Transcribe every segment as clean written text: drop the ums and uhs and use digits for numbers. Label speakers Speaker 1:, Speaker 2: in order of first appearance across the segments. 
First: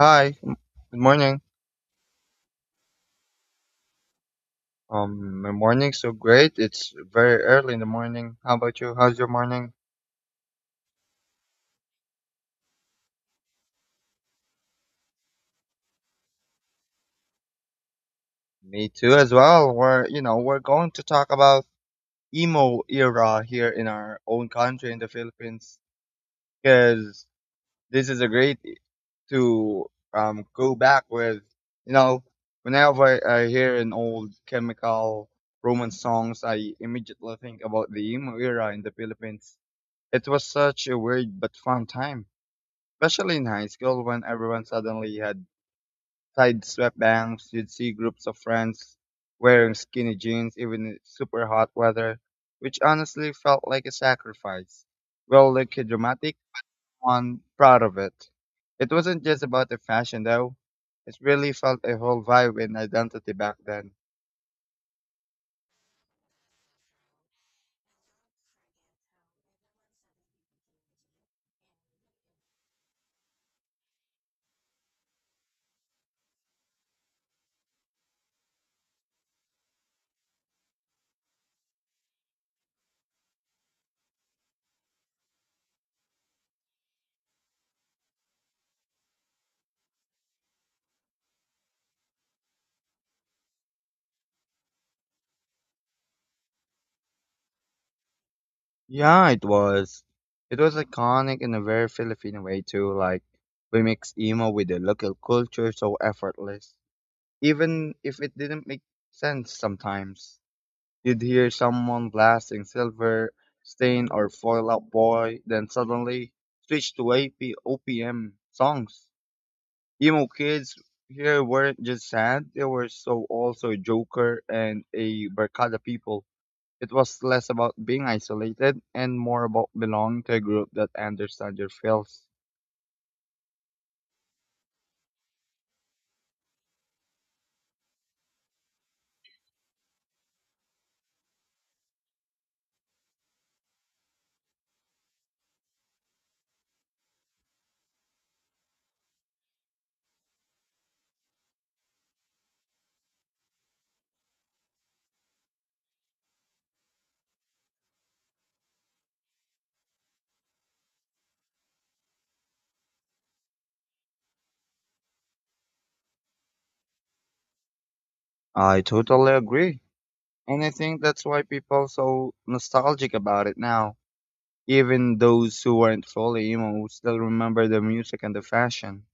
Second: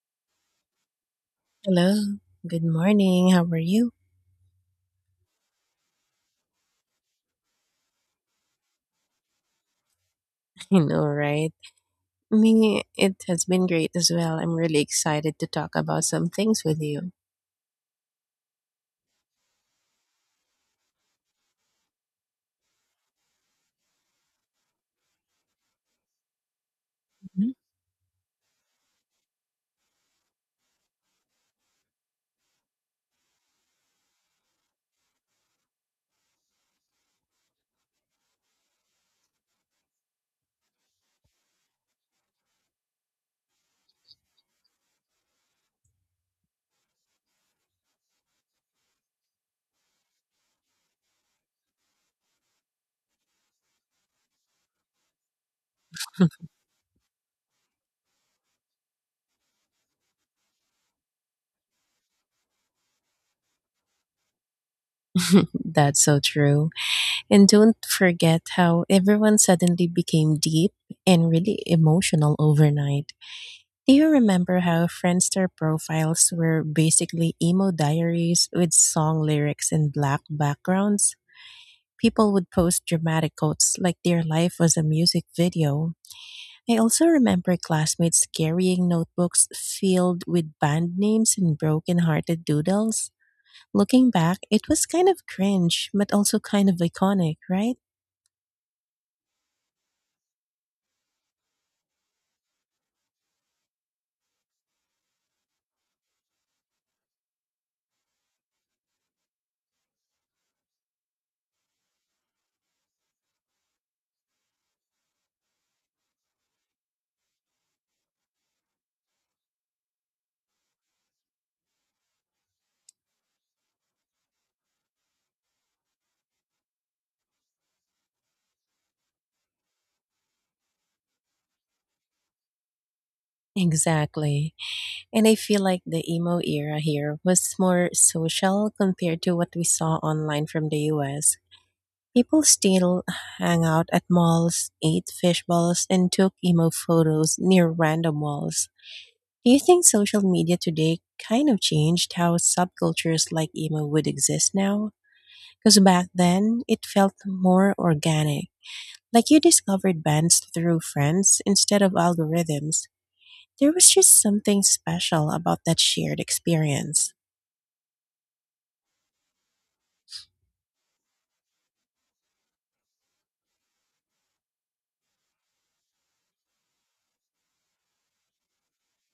Speaker 1: Hi, good morning.
Speaker 2: Hello. Good morning. How are you?
Speaker 1: My morning's so great. It's very early in the morning. How about you? How's your morning?
Speaker 2: I know, right? Me, it has been great as well. I'm really excited to talk about some things with you.
Speaker 1: Me too, as well. We're going to talk about emo era here in our own country in the Philippines, because
Speaker 2: Mhm.
Speaker 1: this is a great to go back with. You know, whenever I hear an old Chemical Romance songs, I immediately think about the emo era in the Philippines. It was such a weird but fun time. Especially in high school when everyone suddenly had tied sweatbands, you'd see groups of friends wearing skinny jeans even in super hot weather, which honestly felt like a sacrifice. Well, like a dramatic one, proud of it. It wasn't just about the fashion though. It really felt a whole vibe and identity back then.
Speaker 2: That's so true. And don't forget how everyone suddenly became deep and really emotional overnight. Do you remember how Friendster profiles were basically emo diaries with song lyrics in black backgrounds? People would post dramatic quotes like their life was a music video. I also remember classmates carrying notebooks filled with band names and broken-hearted doodles. Looking back, it was kind of cringe, but also kind of iconic, right?
Speaker 1: Yeah, it was. It was iconic in a very Filipino way too, like we mix emo with the local culture so effortless, even if it didn't make sense sometimes. You'd hear someone blasting Silver, Stain, or Foil Out Boy, then suddenly switch to AP, OPM songs. Emo kids here weren't just sad, they were so also a Joker and a Barkada people. It was less about being isolated and more about belonging to a group that understands your feels.
Speaker 2: Exactly. And I feel like the emo era here was more social compared to what we saw online from the US. People still hang out at malls, ate fish balls, and took emo photos near random walls. Do you think social media today kind of changed how subcultures like emo would exist now? Because back then, it felt more organic, like you discovered bands through friends instead of algorithms. There was just something special about that shared experience.
Speaker 1: I totally agree. And I think that's why people so nostalgic about it now. Even those who weren't fully emo still remember the music and the fashion.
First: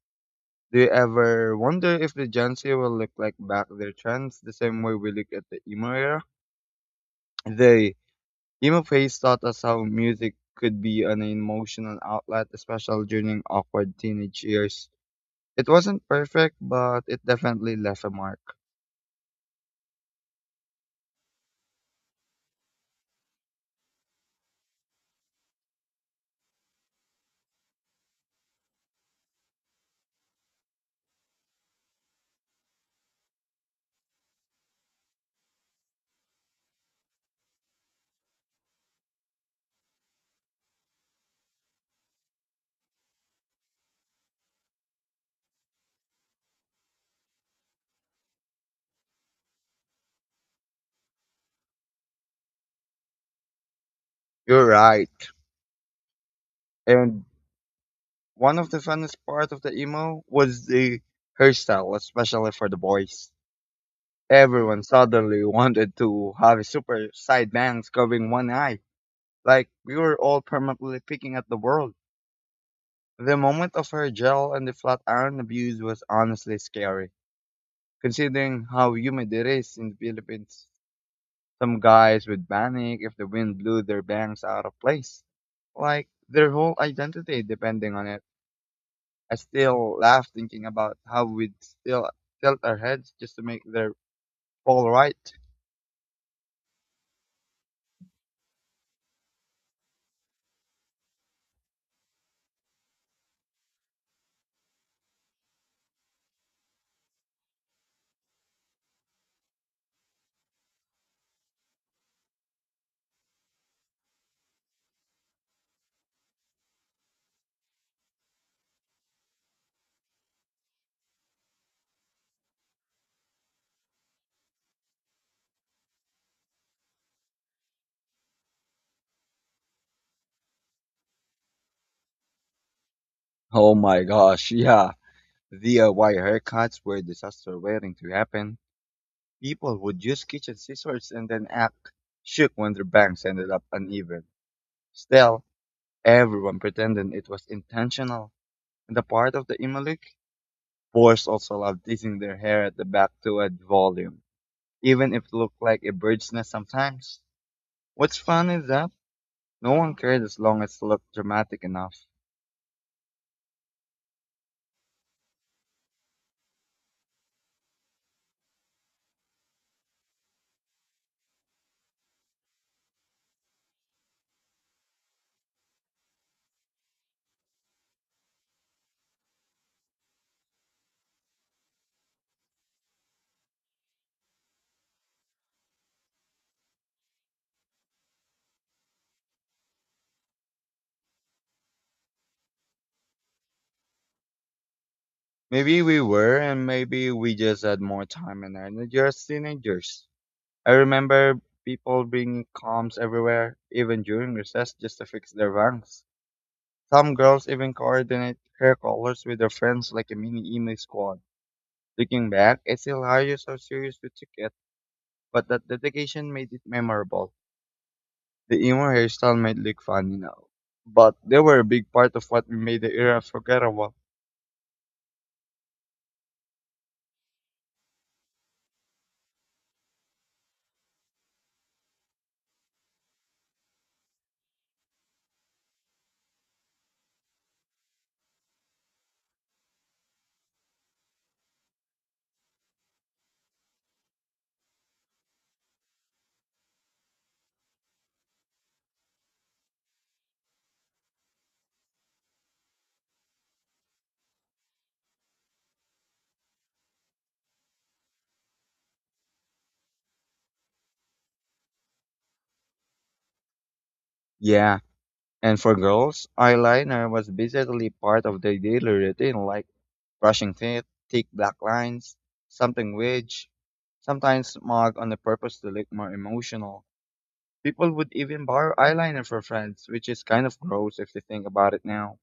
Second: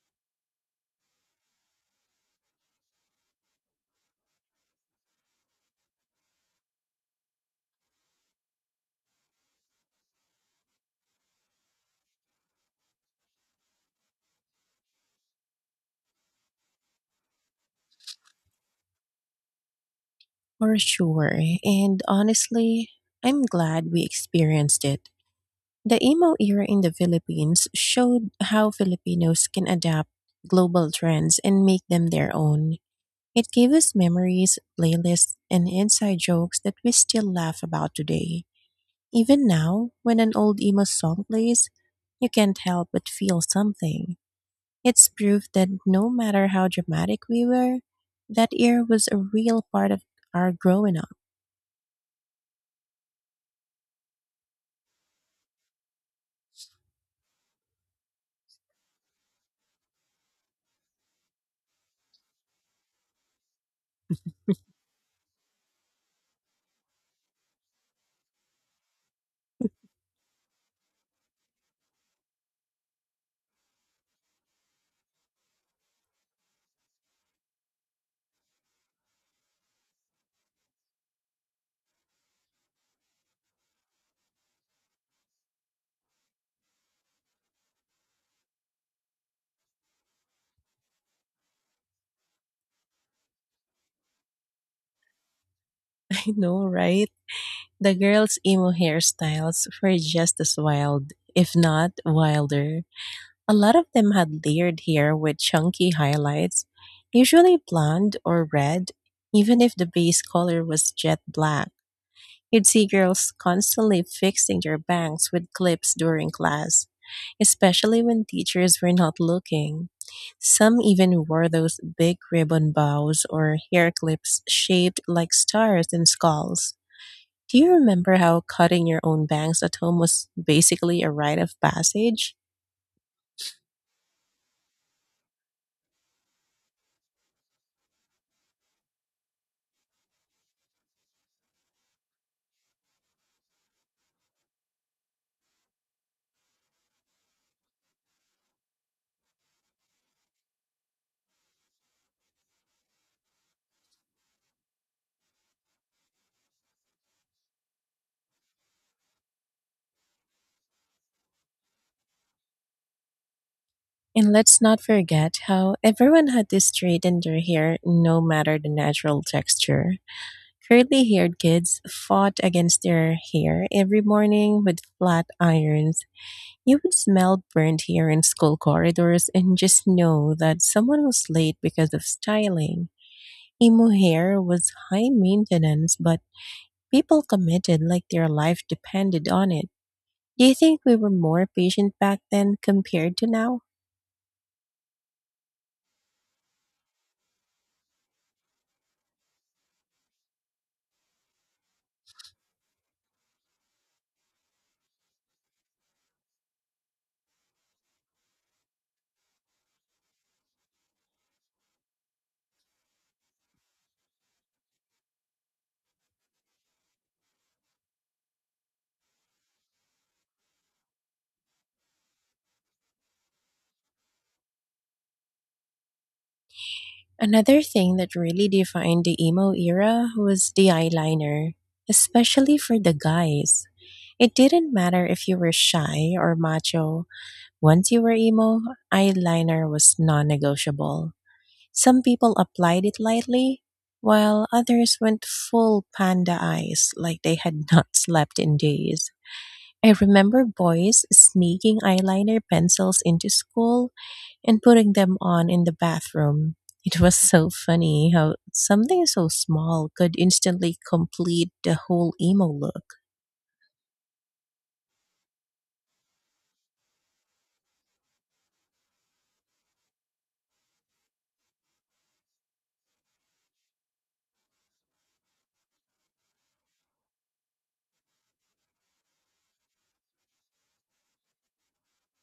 Speaker 1: Do you ever wonder if the Gen Z will look like back their trends the same way we look at the emo era? The Emo phase taught us how music could be an emotional outlet, especially during awkward teenage years. It wasn't perfect, but it definitely left a mark.
Speaker 2: For sure. And honestly, I'm glad we experienced it. The emo era in the Philippines showed how Filipinos can adapt global trends and make them their own. It gave us memories, playlists, and inside jokes that we still laugh about today. Even now, when an old emo song plays, you can't help but feel something. It's proof that no matter how dramatic we were, that era was a real part of our growing up.
Speaker 1: You're right. And one of the funnest part of the emo was the hairstyle, especially for the boys. Everyone suddenly wanted to have super side bangs covering one eye, like we were all permanently picking at the world. The moment of her gel and the flat iron abuse was honestly scary, considering how humid it is in the Philippines. Some guys would panic if the wind blew their bangs out of place, like their whole identity depending on it. I still laugh thinking about how we'd still tilt our heads just to make their fall right.
Speaker 2: I know, right? The girls' emo hairstyles were just as wild, if not wilder. A lot of them had layered hair with chunky highlights, usually blonde or red, even if the base color was jet black. You'd see girls constantly fixing their bangs with clips during class, especially when teachers were not looking. Some even wore those big ribbon bows or hair clips shaped like stars and skulls. Do you remember how cutting your own bangs at home was basically a rite of passage?
Speaker 1: Oh my gosh, yeah. The wire haircuts were disaster waiting to happen. People would use kitchen scissors and then act shook when their bangs ended up uneven. Still, everyone pretended it was intentional, and the part of the Imalik boys also loved teasing their hair at the back to add volume, even if it looked like a bird's nest sometimes. What's fun is that no one cared as long as it looked dramatic enough.
Speaker 2: And let's not forget how everyone had to straighten their hair no matter the natural texture. Curly haired kids fought against their hair every morning with flat irons. You would smell burnt hair in school corridors and just know that someone was late because of styling. Emo hair was high maintenance, but people committed like their life depended on it. Do you think we were more patient back then compared to now?
Speaker 1: Maybe we were, and maybe we just had more time and energy as teenagers. I remember people bringing combs everywhere, even during recess, just to fix their bangs. Some girls even coordinate hair colors with their friends like a mini emo squad. Looking back, it's hilarious how serious we took it, but that dedication made it memorable. The emo hairstyle might look funny now, but they were a big part of what made the era forgettable.
Speaker 2: Another thing that really defined the emo era was the eyeliner, especially for the guys. It didn't matter if you were shy or macho, once you were emo, eyeliner was non negotiable. Some people applied it lightly, while others went full panda eyes like they had not slept in days. I remember boys sneaking eyeliner pencils into school and putting them on in the bathroom. It was so funny how something so small could instantly complete the whole emo look.
Speaker 1: Yeah, and for girls, eyeliner was basically part of their daily routine, like brushing teeth, thick black lines, something which sometimes marked on the purpose to look more emotional. People would even borrow eyeliner for friends, which is kind of gross if you think about it now.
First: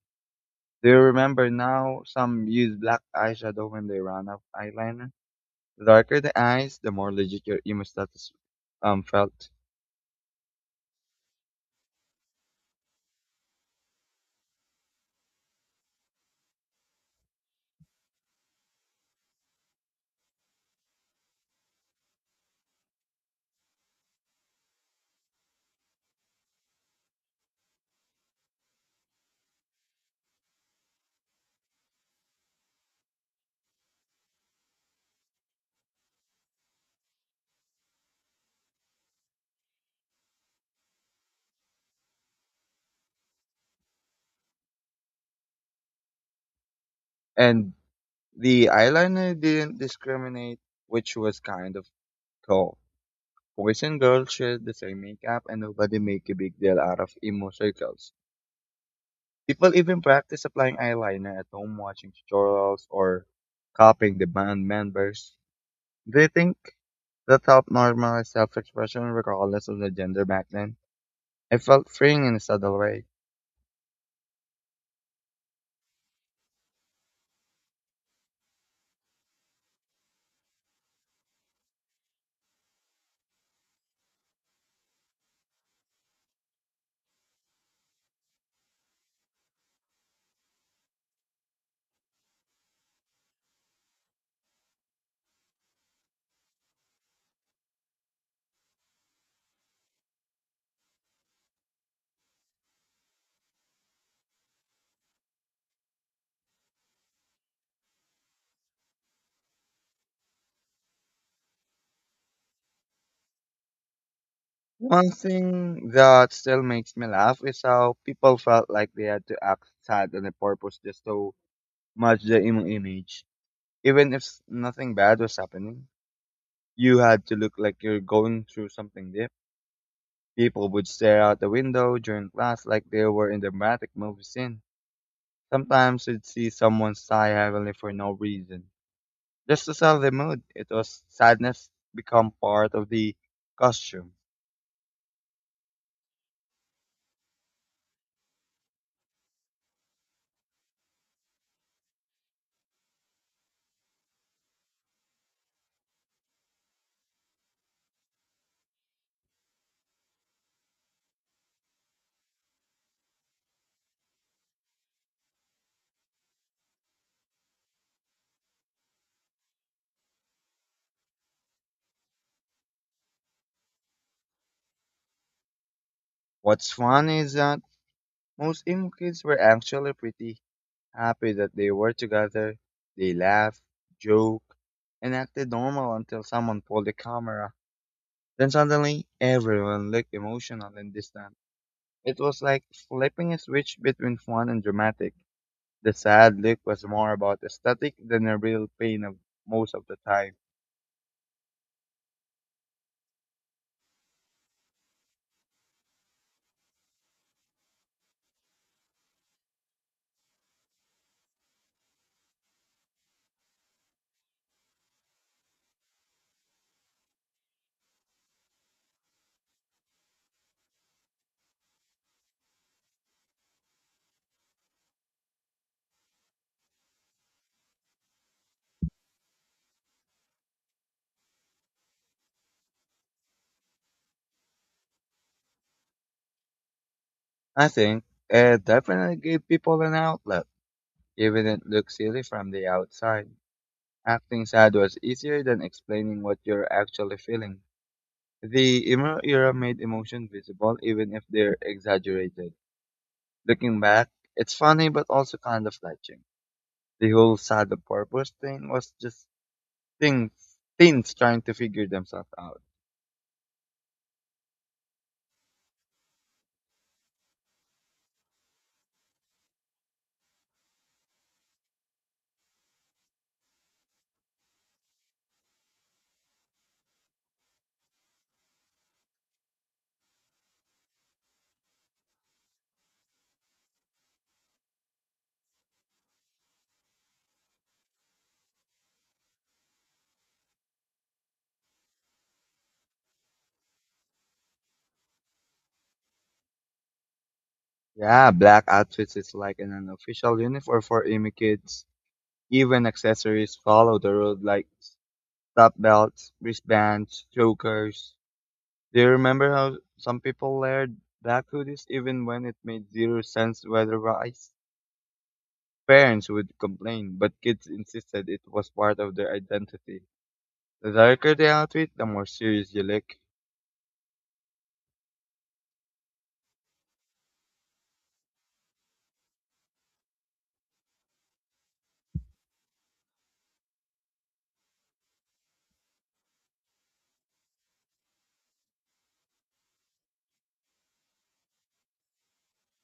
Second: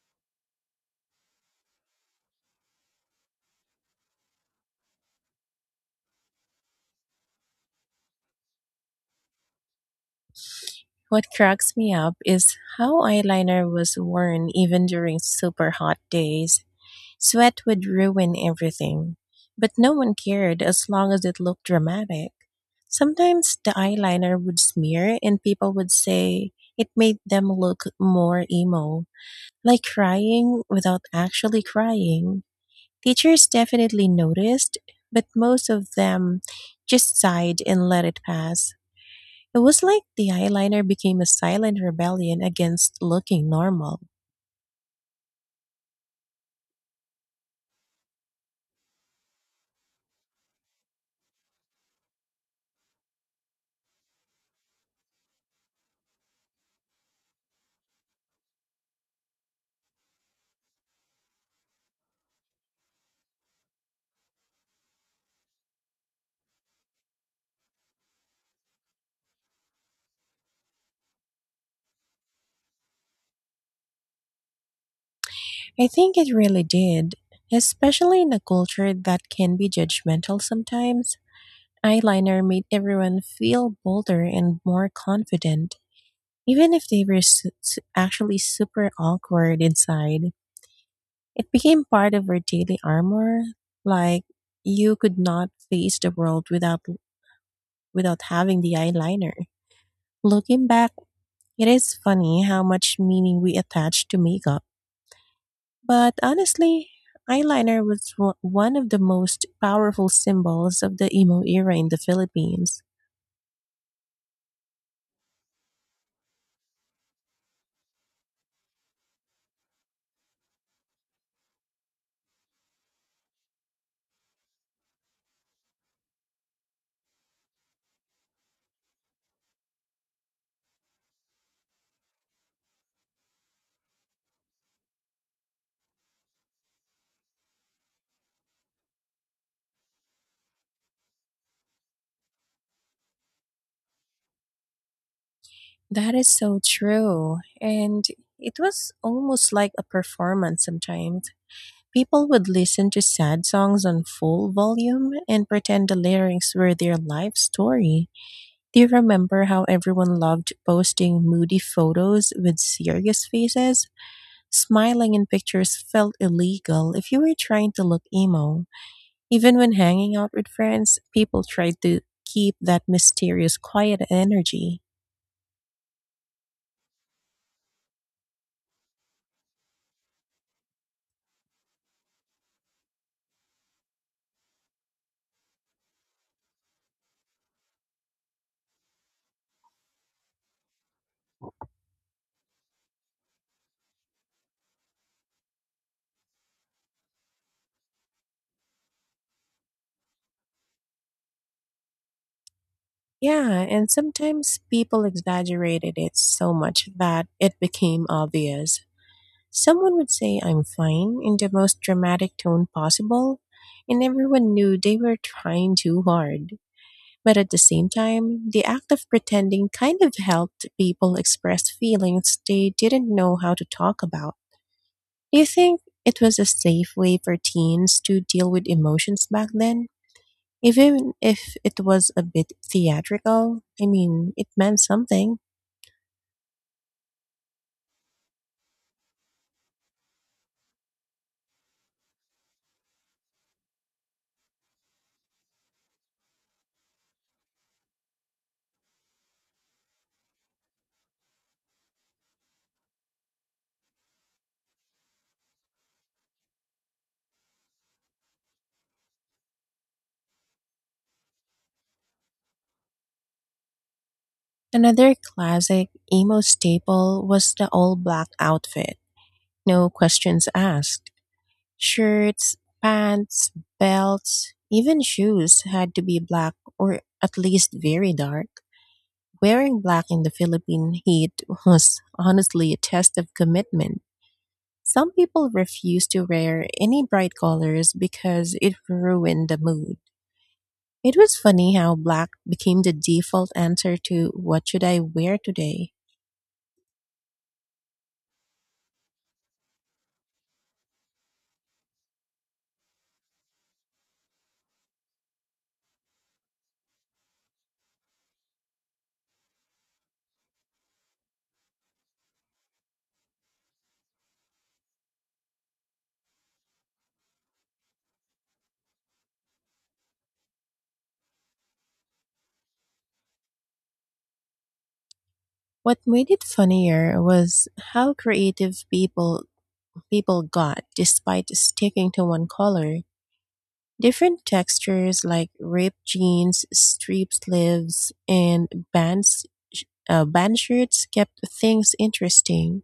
Speaker 1: Do you remember now some use black eyeshadow when they ran out of eyeliner? The darker the eyes, the more legit your emo status felt.
Speaker 2: What cracks me up is how eyeliner was worn even during super hot days. Sweat would ruin everything, but no one cared as long as it looked dramatic. Sometimes the eyeliner would smear and people would say it made them look more emo, like crying without actually crying. Teachers definitely noticed, but most of them just sighed and let it pass. It was like the eyeliner became a silent rebellion against looking normal.
Speaker 1: And the eyeliner didn't discriminate, which was kind of cool. Boys and girls share the same makeup and nobody make a big deal out of emo circles. People even practice applying eyeliner at home watching tutorials or copying the band members. They think that helped normalize self-expression regardless of the gender back then? I felt freeing in a subtle way.
Speaker 2: I think it really did, especially in a culture that can be judgmental sometimes. Eyeliner made everyone feel bolder and more confident, even if they were actually super awkward inside. It became part of our daily armor, like you could not face the world without having the eyeliner. Looking back, it is funny how much meaning we attach to makeup. But honestly, eyeliner was one of the most powerful symbols of the emo era in the Philippines.
Speaker 1: One thing that still makes me laugh is how people felt like they had to act sad on a purpose just to match the emo image, even if nothing bad was happening. You had to look like you're going through something deep. People would stare out the window during class like they were in a dramatic movie scene. Sometimes you'd see someone sigh heavily for no reason, just to sell the mood. It was sadness become part of the costume.
Speaker 2: That is so true. And it was almost like a performance sometimes. People would listen to sad songs on full volume and pretend the lyrics were their life story. Do you remember how everyone loved posting moody photos with serious faces? Smiling in pictures felt illegal if you were trying to look emo. Even when hanging out with friends, people tried to keep that mysterious quiet energy.
Speaker 1: What's funny is that most emo kids were actually pretty happy that they were together. They laughed, joked, and acted normal until someone pulled the camera. Then suddenly, everyone looked emotional and distant. It was like flipping a switch between fun and dramatic. The sad look was more about aesthetic than the real pain of most of the time.
Speaker 2: Yeah, and sometimes people exaggerated it so much that it became obvious. Someone would say I'm fine in the most dramatic tone possible, and everyone knew they were trying too hard. But at the same time, the act of pretending kind of helped people express feelings they didn't know how to talk about. Do you think it was a safe way for teens to deal with emotions back then? Even if it was a bit theatrical, I mean, it meant something.
Speaker 1: I think it definitely gave people an outlet, even if it looked silly from the outside. Acting sad was easier than explaining what you're actually feeling. The emo era made emotion visible even if they're exaggerated. Looking back, it's funny but also kind of fetching. The whole sad on purpose thing was just things, teens trying to figure themselves out.
Speaker 2: Another classic emo staple was the all black outfit. No questions asked. Shirts, pants, belts, even shoes had to be black or at least very dark. Wearing black in the Philippine heat was honestly a test of commitment. Some people refused to wear any bright colors because it ruined the mood. It was funny how black became the default answer to what should I wear today?
Speaker 1: Yeah, black outfits is like an unofficial uniform for emo kids. Even accessories follow the road like top belts, wristbands, chokers. Do you remember how some people layered black hoodies even when it made zero sense weather-wise? Parents would complain, but kids insisted it was part of their identity. The darker the outfit, the more serious you look.
Speaker 2: What made it funnier was how creative people got despite sticking to one color. Different textures like ripped jeans, striped sleeves, and bands, band shirts kept things interesting.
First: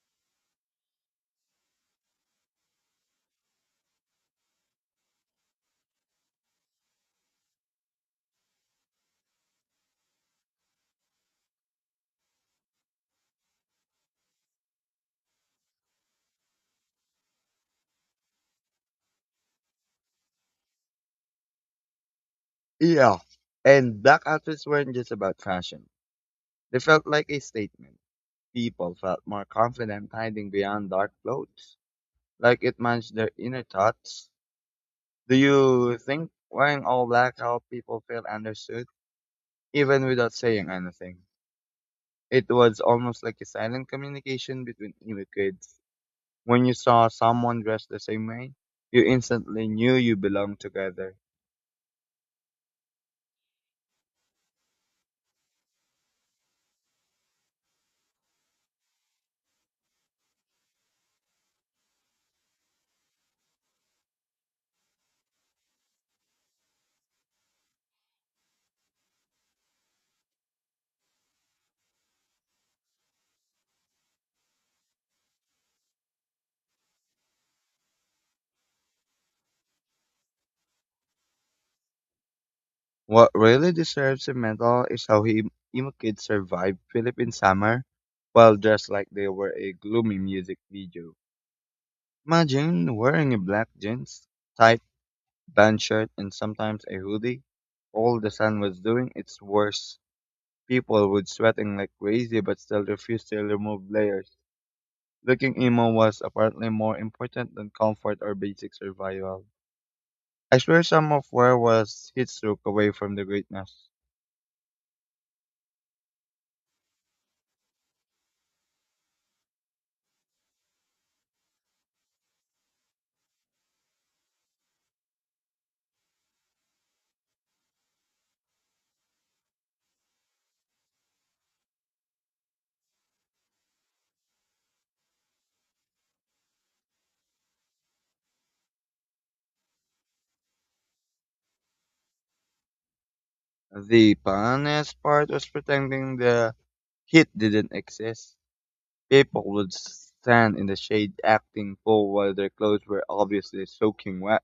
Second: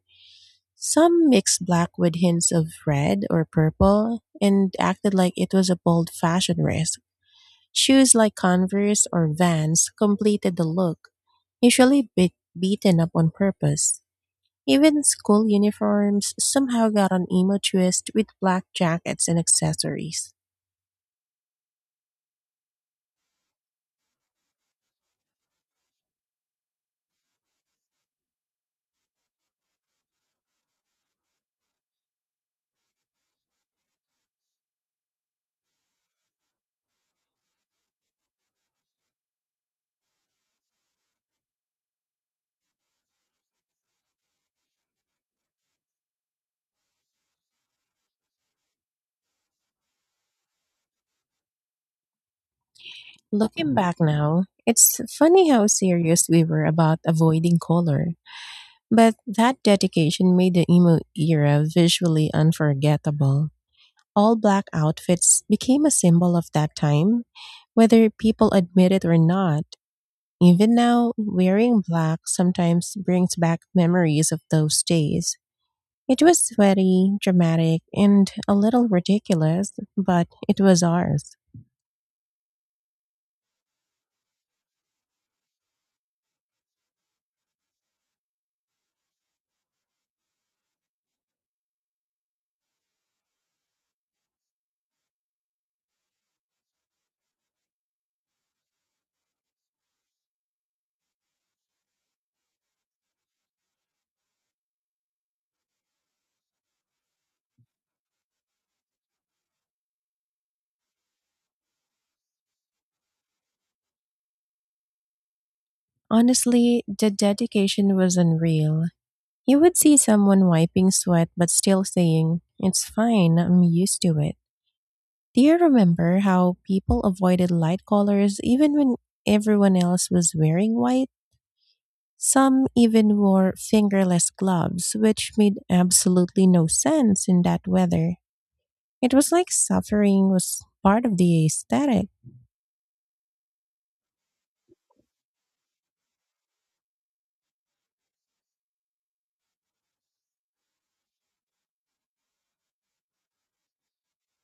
Speaker 2: Some mixed black with hints of red or purple and acted like it was a bold fashion risk. Shoes like Converse or Vans completed the look, usually bit beaten up on purpose. Even school uniforms somehow got an emo twist with black jackets and accessories.
Speaker 1: Yeah, and black outfits weren't just about fashion. They felt like a statement. People felt more confident hiding behind dark clothes, like it managed their inner thoughts. Do you think wearing all black helped people feel understood, even without saying anything? It was almost like a silent communication between immigrants. When you saw someone dressed the same way, you instantly knew you belonged together.
Speaker 2: Looking back now, it's funny how serious we were about avoiding color, but that dedication made the emo era visually unforgettable. All black outfits became a symbol of that time, whether people admit it or not. Even now, wearing black sometimes brings back memories of those days. It was sweaty, dramatic, and a little ridiculous, but it was ours.
Speaker 1: What really deserves a medal is Imo kids survived Philippine summer while dressed like they were a gloomy music video. Imagine wearing a black jeans, tight band shirt, and sometimes a hoodie. All the sun was doing its worst. People would sweating like crazy but still refused to remove layers. Looking emo was apparently more important than comfort or basic survival. I swear some of where was heat stroke away from the greatness.
Speaker 2: Honestly, the dedication was unreal. You would see someone wiping sweat but still saying, it's fine, I'm used to it. Do you remember how people avoided light colors even when everyone else was wearing white? Some even wore fingerless gloves, which made absolutely no sense in that weather. It was like suffering was part of the aesthetic.
Speaker 1: The funniest part was pretending the heat didn't exist. People would stand in the shade acting cool while their clothes were obviously soaking wet.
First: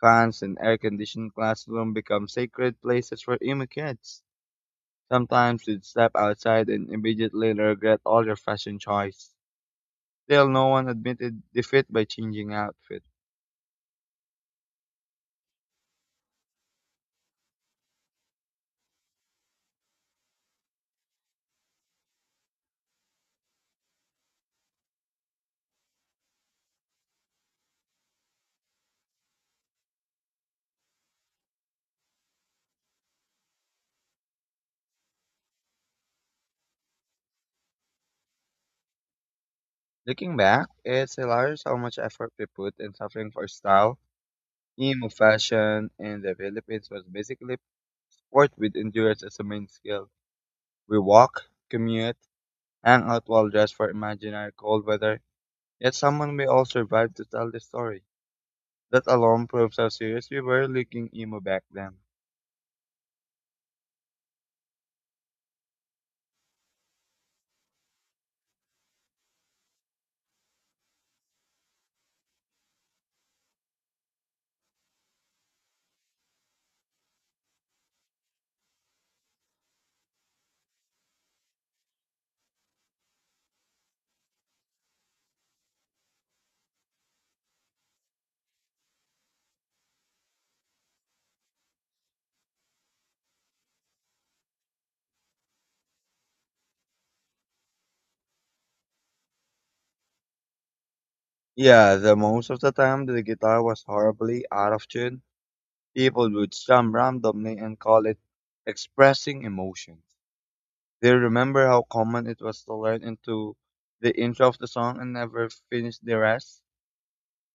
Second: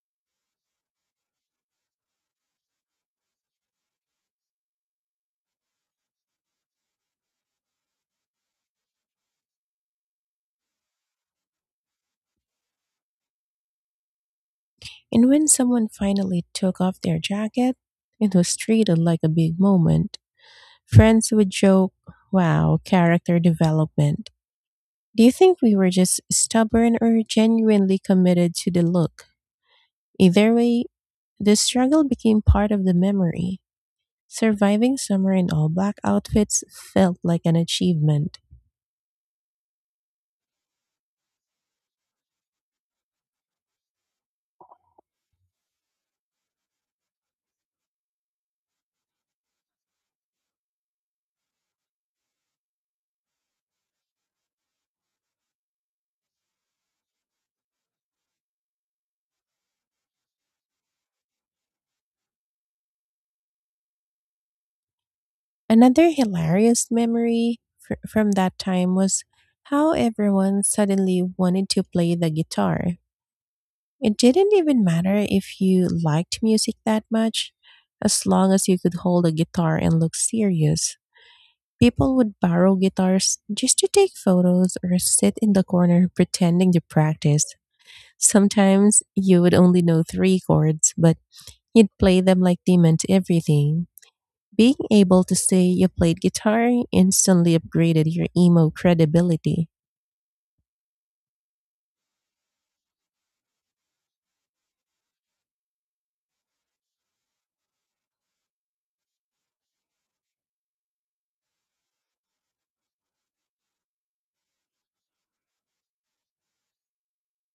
Speaker 1: Fans and air-conditioned classroom become sacred places for emo kids. Sometimes you'd step outside and immediately regret all your fashion choice. Still, no one admitted defeat by changing outfit.
Speaker 2: And when someone finally took off their jacket, it was treated like a big moment. Friends would joke, wow, character development. Do you think we were just stubborn or genuinely committed to the look? Either way, the struggle became part of the memory. Surviving summer in all black outfits felt like an achievement.
Speaker 1: Looking back, it's hilarious how much effort we put in suffering for style. Emo fashion in the Philippines was basically sport with endurance as a main skill. We walk, commute, hang out while dressed for imaginary cold weather. Yet someone may all survive to tell the story. That alone proves how serious we were looking emo back then.
Speaker 2: Another hilarious memory from that time was how everyone suddenly wanted to play the guitar. It didn't even matter if you liked music that much. As long as you could hold a guitar and look serious, people would borrow guitars just to take photos or sit in the corner pretending to practice. Sometimes you would only know three chords, but you'd play them like they meant everything. Being able to say you played guitar instantly upgraded your emo credibility.
Speaker 1: Yeah, the most of the time the guitar was horribly out of tune. People would strum randomly and call it expressing emotions. They remember how common it was to learn into the intro of the song and never finish the rest.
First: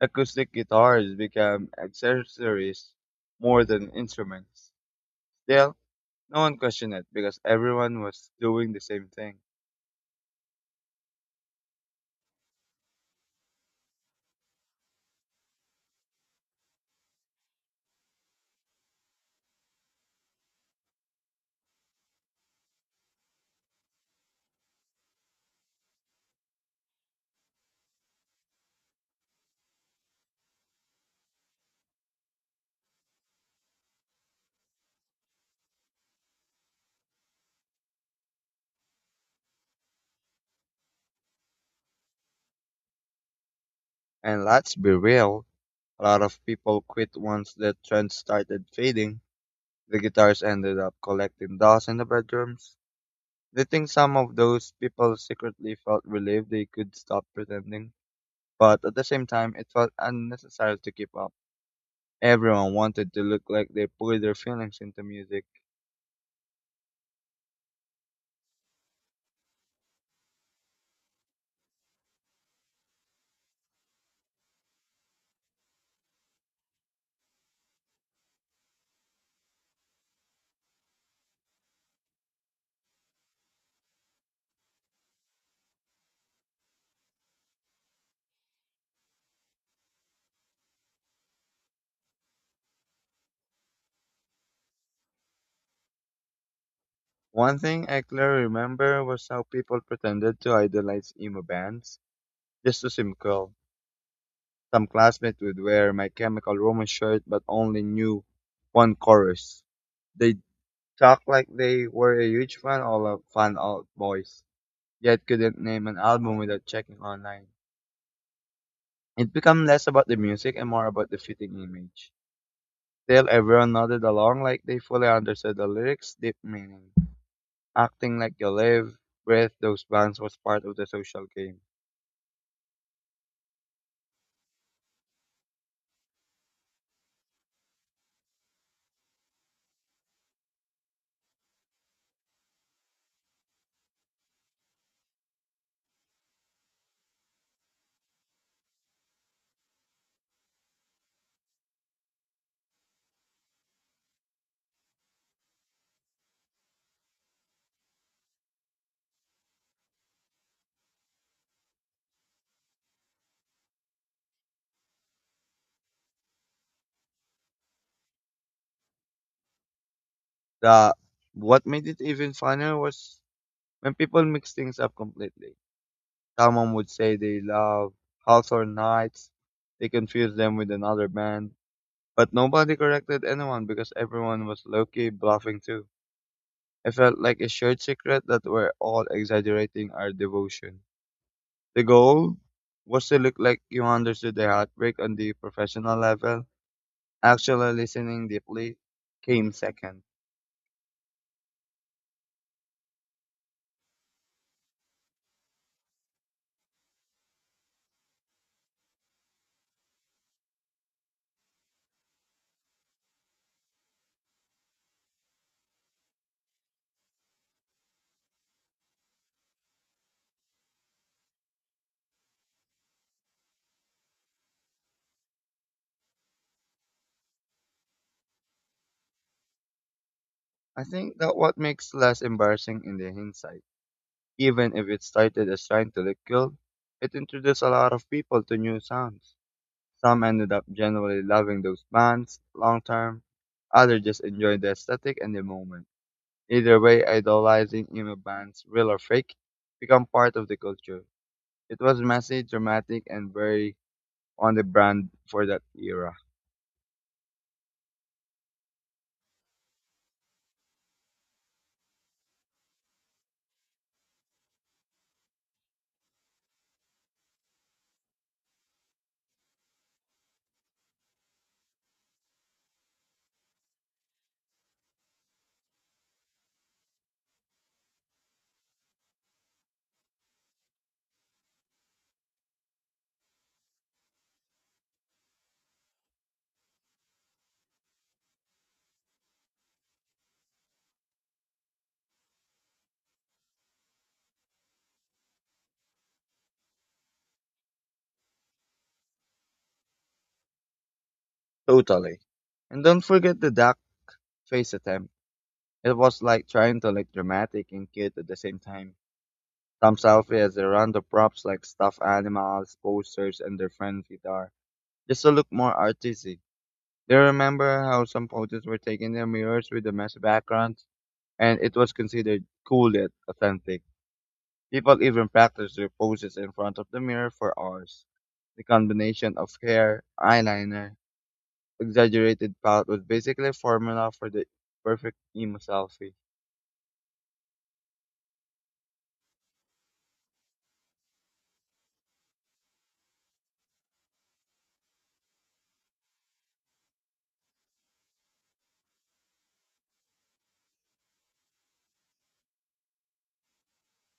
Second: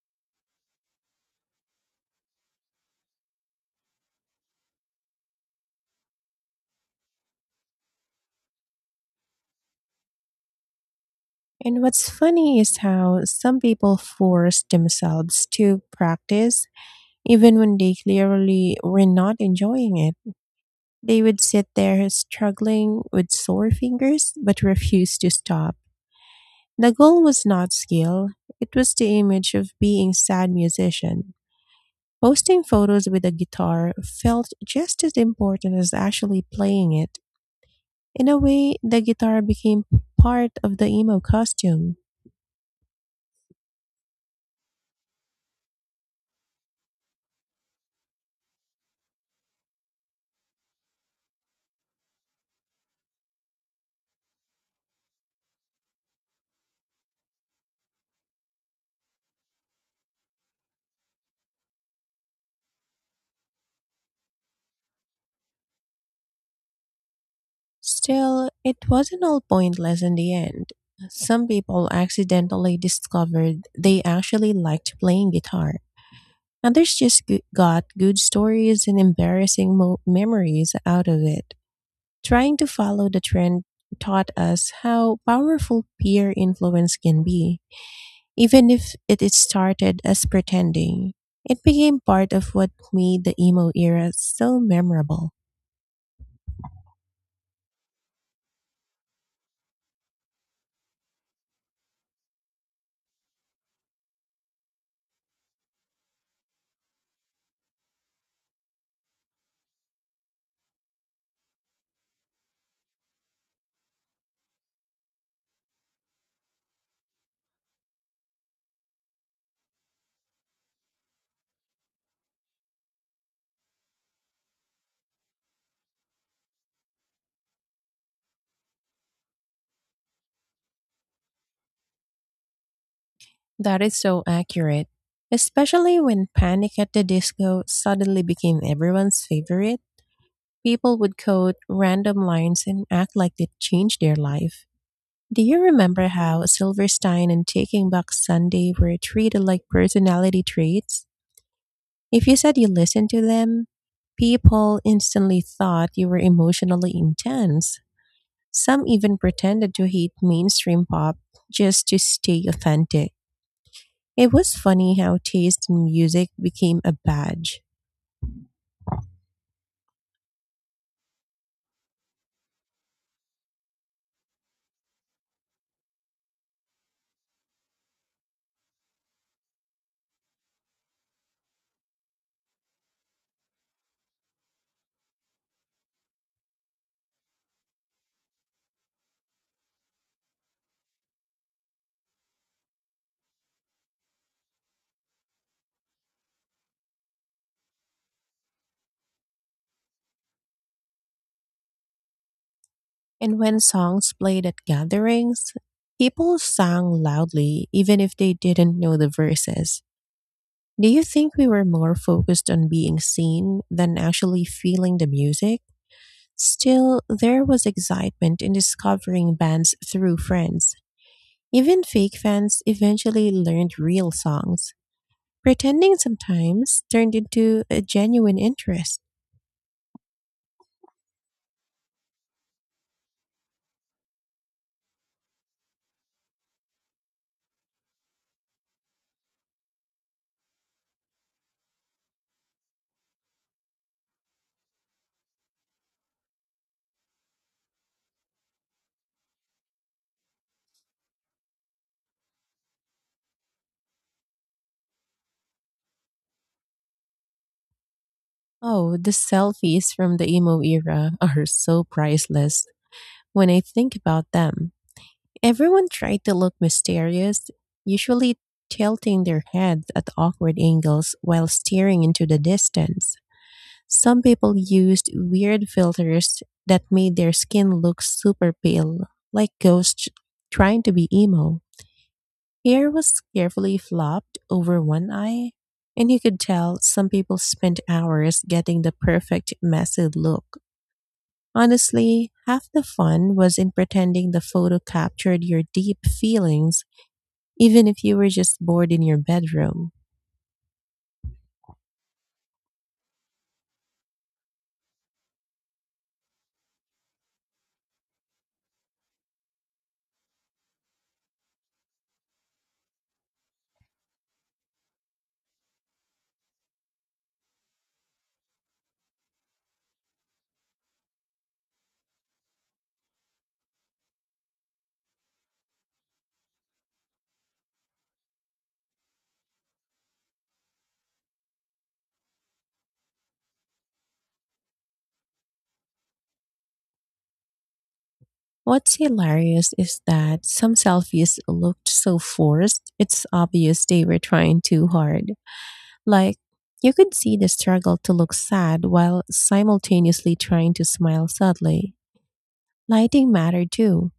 Speaker 1: Acoustic guitars became accessories more than instruments. Still, no one questioned it because everyone was doing the same thing.
Speaker 2: And what's funny is how some people force themselves to practice. Even when they clearly were not enjoying it, they would sit there struggling with sore fingers but refuse to stop. The goal was not skill, it was the image of being sad musician. Posting photos with a guitar felt just as important as actually playing it. In a way, the guitar became part of the emo costume.
Speaker 1: And let's be real, a lot of people quit once the trend started fading. The guitars ended up collecting dust in the bedrooms. They think some of those people secretly felt relieved they could stop pretending, but at the same time, it felt unnecessary to keep up. Everyone wanted to look like they poured their feelings into music.
Speaker 2: Still, it wasn't all pointless in the end. Some people accidentally discovered they actually liked playing guitar. Others just got good stories and embarrassing memories out of it. Trying to follow the trend taught us how powerful peer influence can be. Even if it started as pretending, it became part of what made the emo era so memorable.
Speaker 1: One thing I clearly remember was how people pretended to idolize emo bands just to seem cool. Some classmates would wear my Chemical Romance shirt but only knew one chorus. They talk like they were a huge fan all of fan out boys, yet couldn't name an album without checking online. It became less about the music and more about the fitting image. Still, everyone nodded along like they fully understood the lyrics' deep meaning. Acting like you live, breathe those bands was part of the social game.
Speaker 2: That is so accurate, especially when Panic at the Disco suddenly became everyone's favorite. People would quote random lines and act like they changed their life. Do you remember how Silverstein and Taking Back Sunday were treated like personality traits? If you said you listened to them, people instantly thought you were emotionally intense. Some even pretended to hate mainstream pop just to stay authentic. It was funny how taste in music became a badge.
Speaker 1: The What made it even funnier was when people mixed things up completely. Someone would say they love Hawthorne Nights, they confused them with another band. But nobody corrected anyone because everyone was low-key bluffing too. It felt like a shared secret that we're all exaggerating our devotion. The goal was to look like you understood the heartbreak on the professional level. Actually listening deeply came second.
Speaker 2: And when songs played at gatherings, people sang loudly even if they didn't know the verses. Do you think we were more focused on being seen than actually feeling the music? Still, there was excitement in discovering bands through friends. Even fake fans eventually learned real songs. Pretending sometimes turned into a genuine interest.
Speaker 1: I think that what makes less embarrassing in the hindsight. Even if it started as trying to look cool, it introduced a lot of people to new sounds. Some ended up genuinely loving those bands long term, others just enjoyed the aesthetic and the moment. Either way, idolizing emo bands, real or fake, become part of the culture. It was messy, dramatic, and very on the brand for that era.
Speaker 2: Oh, the selfies from the emo era are so priceless when I think about them. Everyone tried to look mysterious, usually tilting their heads at awkward angles while staring into the distance. Some people used weird filters that made their skin look super pale, like ghosts trying to be emo. Hair was carefully flopped over one eye, and you could tell some people spent hours getting the perfect messy look. Honestly, half the fun was in pretending the photo captured your deep feelings, even if you were just bored in your bedroom.
Speaker 1: Totally. And don't forget the duck face attempt. It was like trying to look dramatic and cute at the same time. Some selfies around the props like stuffed animals, posters, and their friend's guitar, just to look more artistic. They remember how some photos were taken in mirrors with a messy background, and it was considered cool yet authentic. People even practiced their poses in front of the mirror for hours. The combination of hair, eyeliner, exaggerated pout was basically a formula for the perfect emo selfie.
Speaker 2: What's hilarious is that some selfies looked so forced, it's obvious they were trying too hard. Like, you could see the struggle to look sad while simultaneously trying to smile subtly. Lighting mattered too.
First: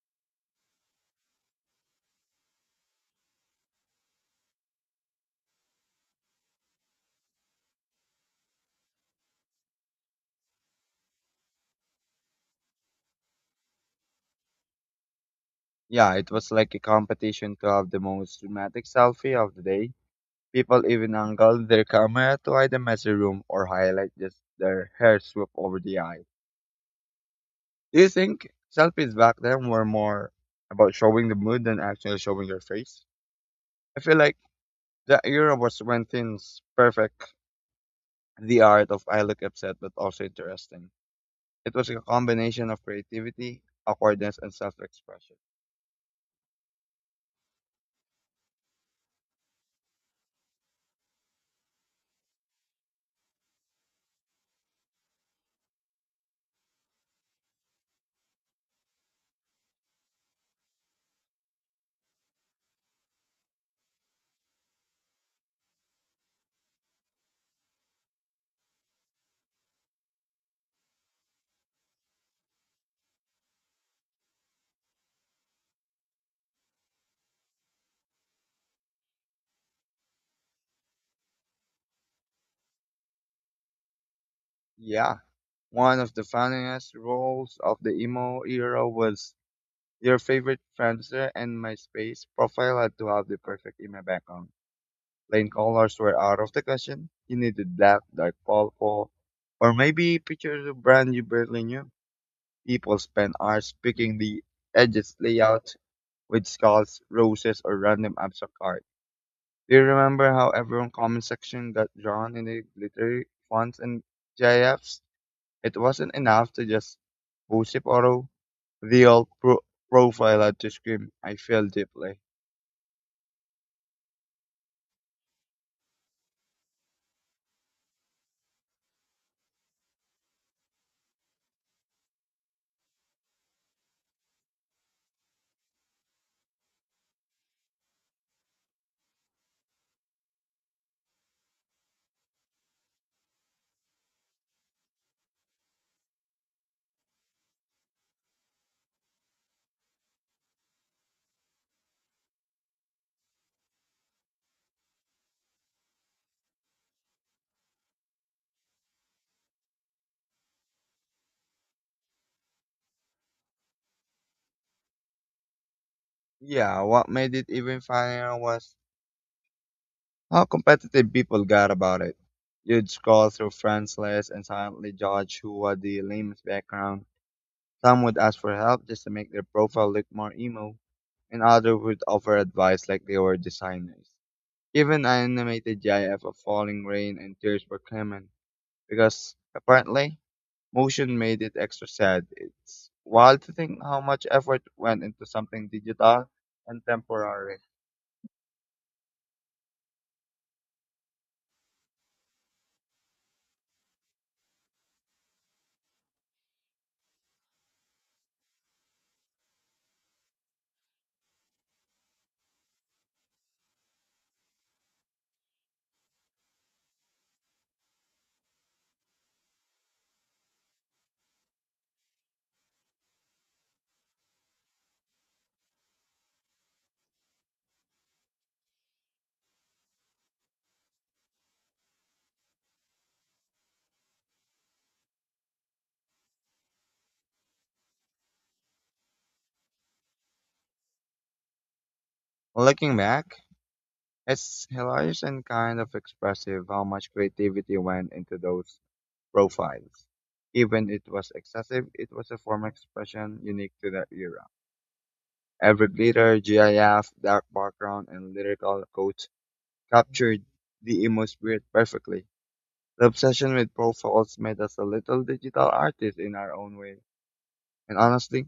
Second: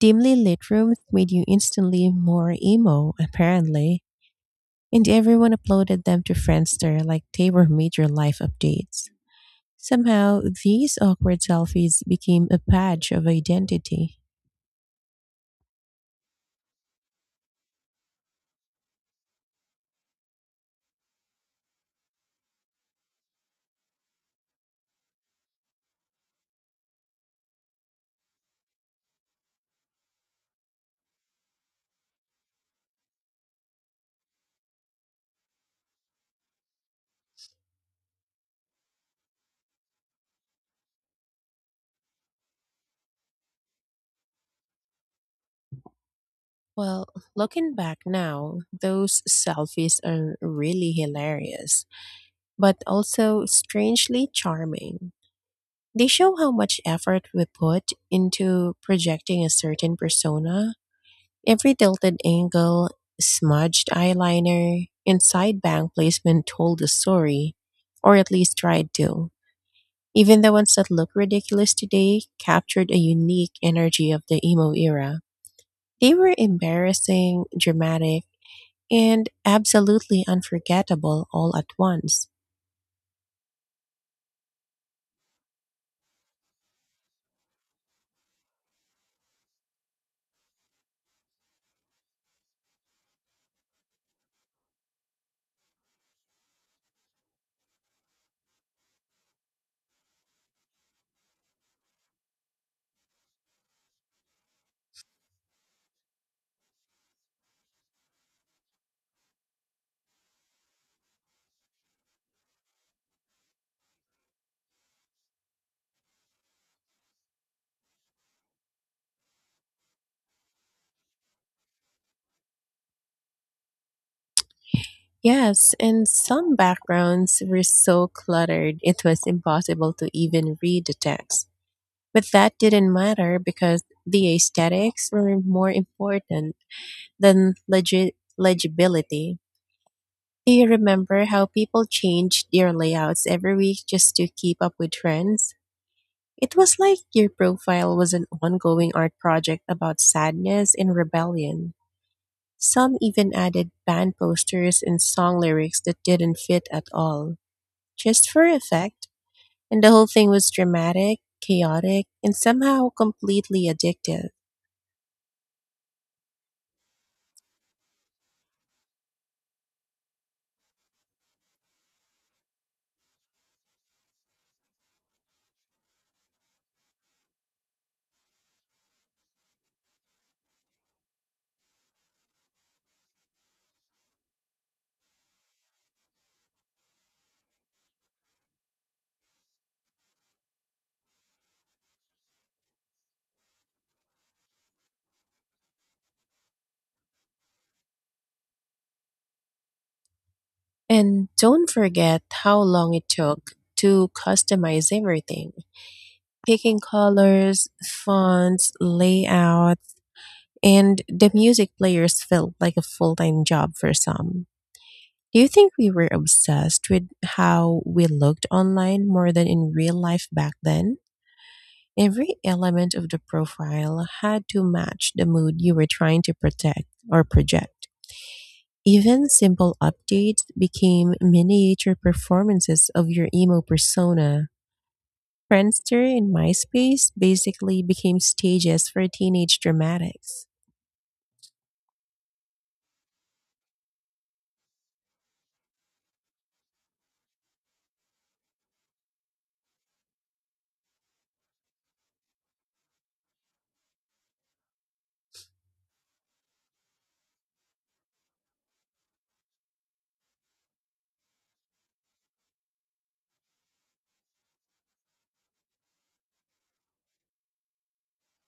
Speaker 2: Dimly lit rooms made you instantly more emo, apparently, and everyone uploaded them to Friendster like they were major life updates. Somehow, these awkward selfies became a badge of identity.
Speaker 1: Yeah, it was like a competition to have the most dramatic selfie of the day. People even angled their camera to hide the messy room or highlight just their hair swoop over the eye. Do you think selfies back then were more about showing the mood than actually showing your face? I feel like that era was when things perfect the art of I look upset but also interesting. It was a combination of creativity, awkwardness, and self expression.
Speaker 2: Well, looking back now, those selfies are really hilarious, but also strangely charming. They show how much effort we put into projecting a certain persona. Every tilted angle, smudged eyeliner, and side bang placement told a story, or at least tried to. Even the ones that look ridiculous today captured a unique energy of the emo era. They were embarrassing, dramatic, and absolutely unforgettable all at once.
Speaker 1: Yeah. One of the funniest roles of the emo era was your favorite friendster and MySpace profile had to have the perfect emo background. Plain colors were out of the question. You needed black, dark purple, or maybe pictures of brand you barely knew. People spent hours picking the edges layout with skulls, roses, or random abstract art. Do you remember how everyone comment section got drawn in the glittery fonts and GIFs? It wasn't enough to just post it auto. The old profile had to scream, I feel deeply.
Speaker 2: Yes, and some backgrounds were so cluttered it was impossible to even read the text. But that didn't matter because the aesthetics were more important than legibility. Do you remember how people changed their layouts every week just to keep up with trends? It was like your profile was an ongoing art project about sadness and rebellion. Some even added band posters and song lyrics that didn't fit at all, just for effect. And the whole thing was dramatic, chaotic, and somehow completely addictive.
Speaker 1: Yeah, what made it even funnier was how competitive people got about it. You'd scroll through friends lists and silently judge who had the lamest background. Some would ask for help just to make their profile look more emo, and others would offer advice like they were designers. Even an animated GIF of falling rain and tears were common because apparently motion made it extra sad. It's wild to think how much effort went into something digital and temporary.
Speaker 2: And don't forget how long it took to customize everything, picking colors, fonts, layouts, and the music players felt like a full time job for some. Do you think we were obsessed with how we looked online more than in real life back then? Every element of the profile had to match the mood you were trying to protect or project. Even simple updates became miniature performances of your emo persona. Friendster and MySpace basically became stages for teenage dramatics.
Speaker 1: Looking back, it's hilarious and kind of expressive how much creativity went into those profiles. Even it was excessive, it was a form of expression unique to that era. Every glitter, GIF, dark background, and lyrical quotes captured the emo spirit perfectly. The obsession with profiles made us a little digital artist in our own way. And honestly,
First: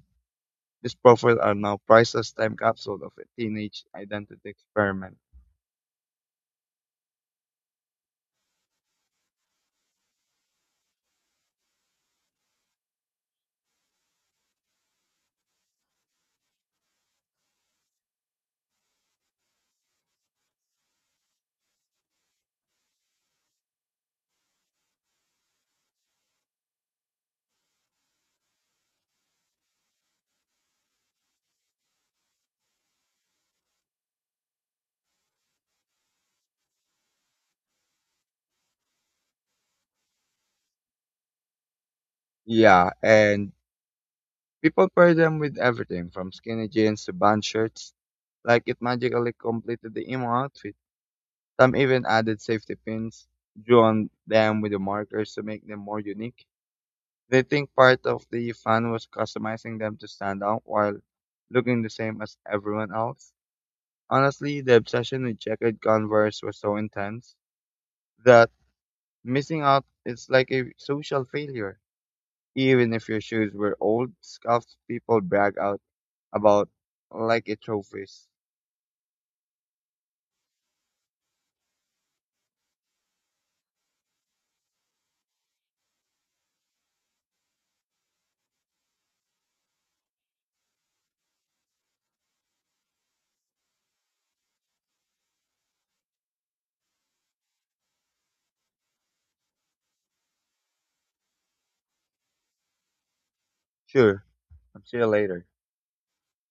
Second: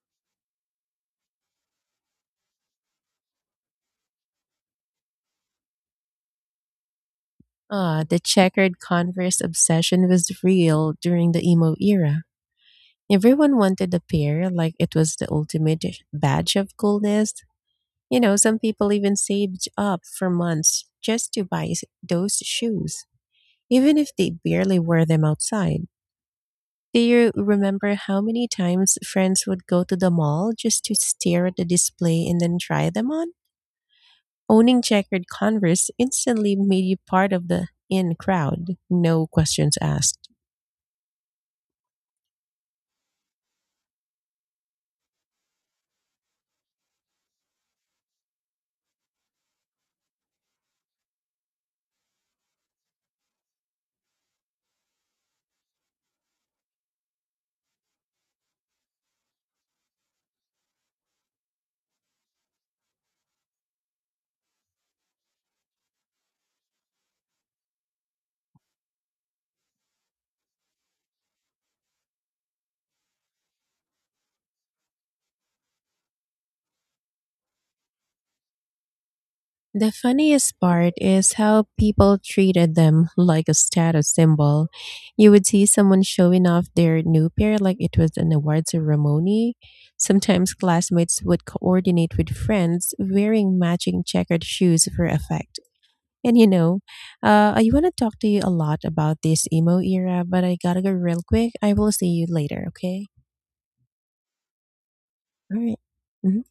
Speaker 1: these profiles are now priceless time capsule of a teenage identity experiment.
Speaker 2: Ah, the checkered Converse obsession was real during the emo era. Everyone wanted a pair like it was the ultimate badge of coolness. You know, some people even saved up for months just to buy those shoes, even if they barely wore them outside. Do you remember how many times friends would go to the mall just to stare at the display and then try them on? Owning checkered Converse instantly made you part of the in crowd, no questions asked.
Speaker 1: Yeah, and people pair them with everything from skinny jeans to band shirts, like it magically completed the emo outfit. Some even added safety pins, drew on them with the markers to make them more unique. They think part of the fun was customizing them to stand out while looking the same as everyone else. Honestly, the obsession with checkered Converse was so intense that missing out is like a social failure. Even if your shoes were old, scuffed people brag out about like a trophies.
Speaker 2: The funniest part is how people treated them like a status symbol. You would see someone showing off their new pair like it was an award ceremony. Sometimes classmates would coordinate with friends wearing matching checkered shoes for effect. And you know, I want to talk to you a lot about this emo era, but I gotta go real quick. I will see you later, okay?
Speaker 1: Sure, and see you later.
Speaker 2: All right. Mhm.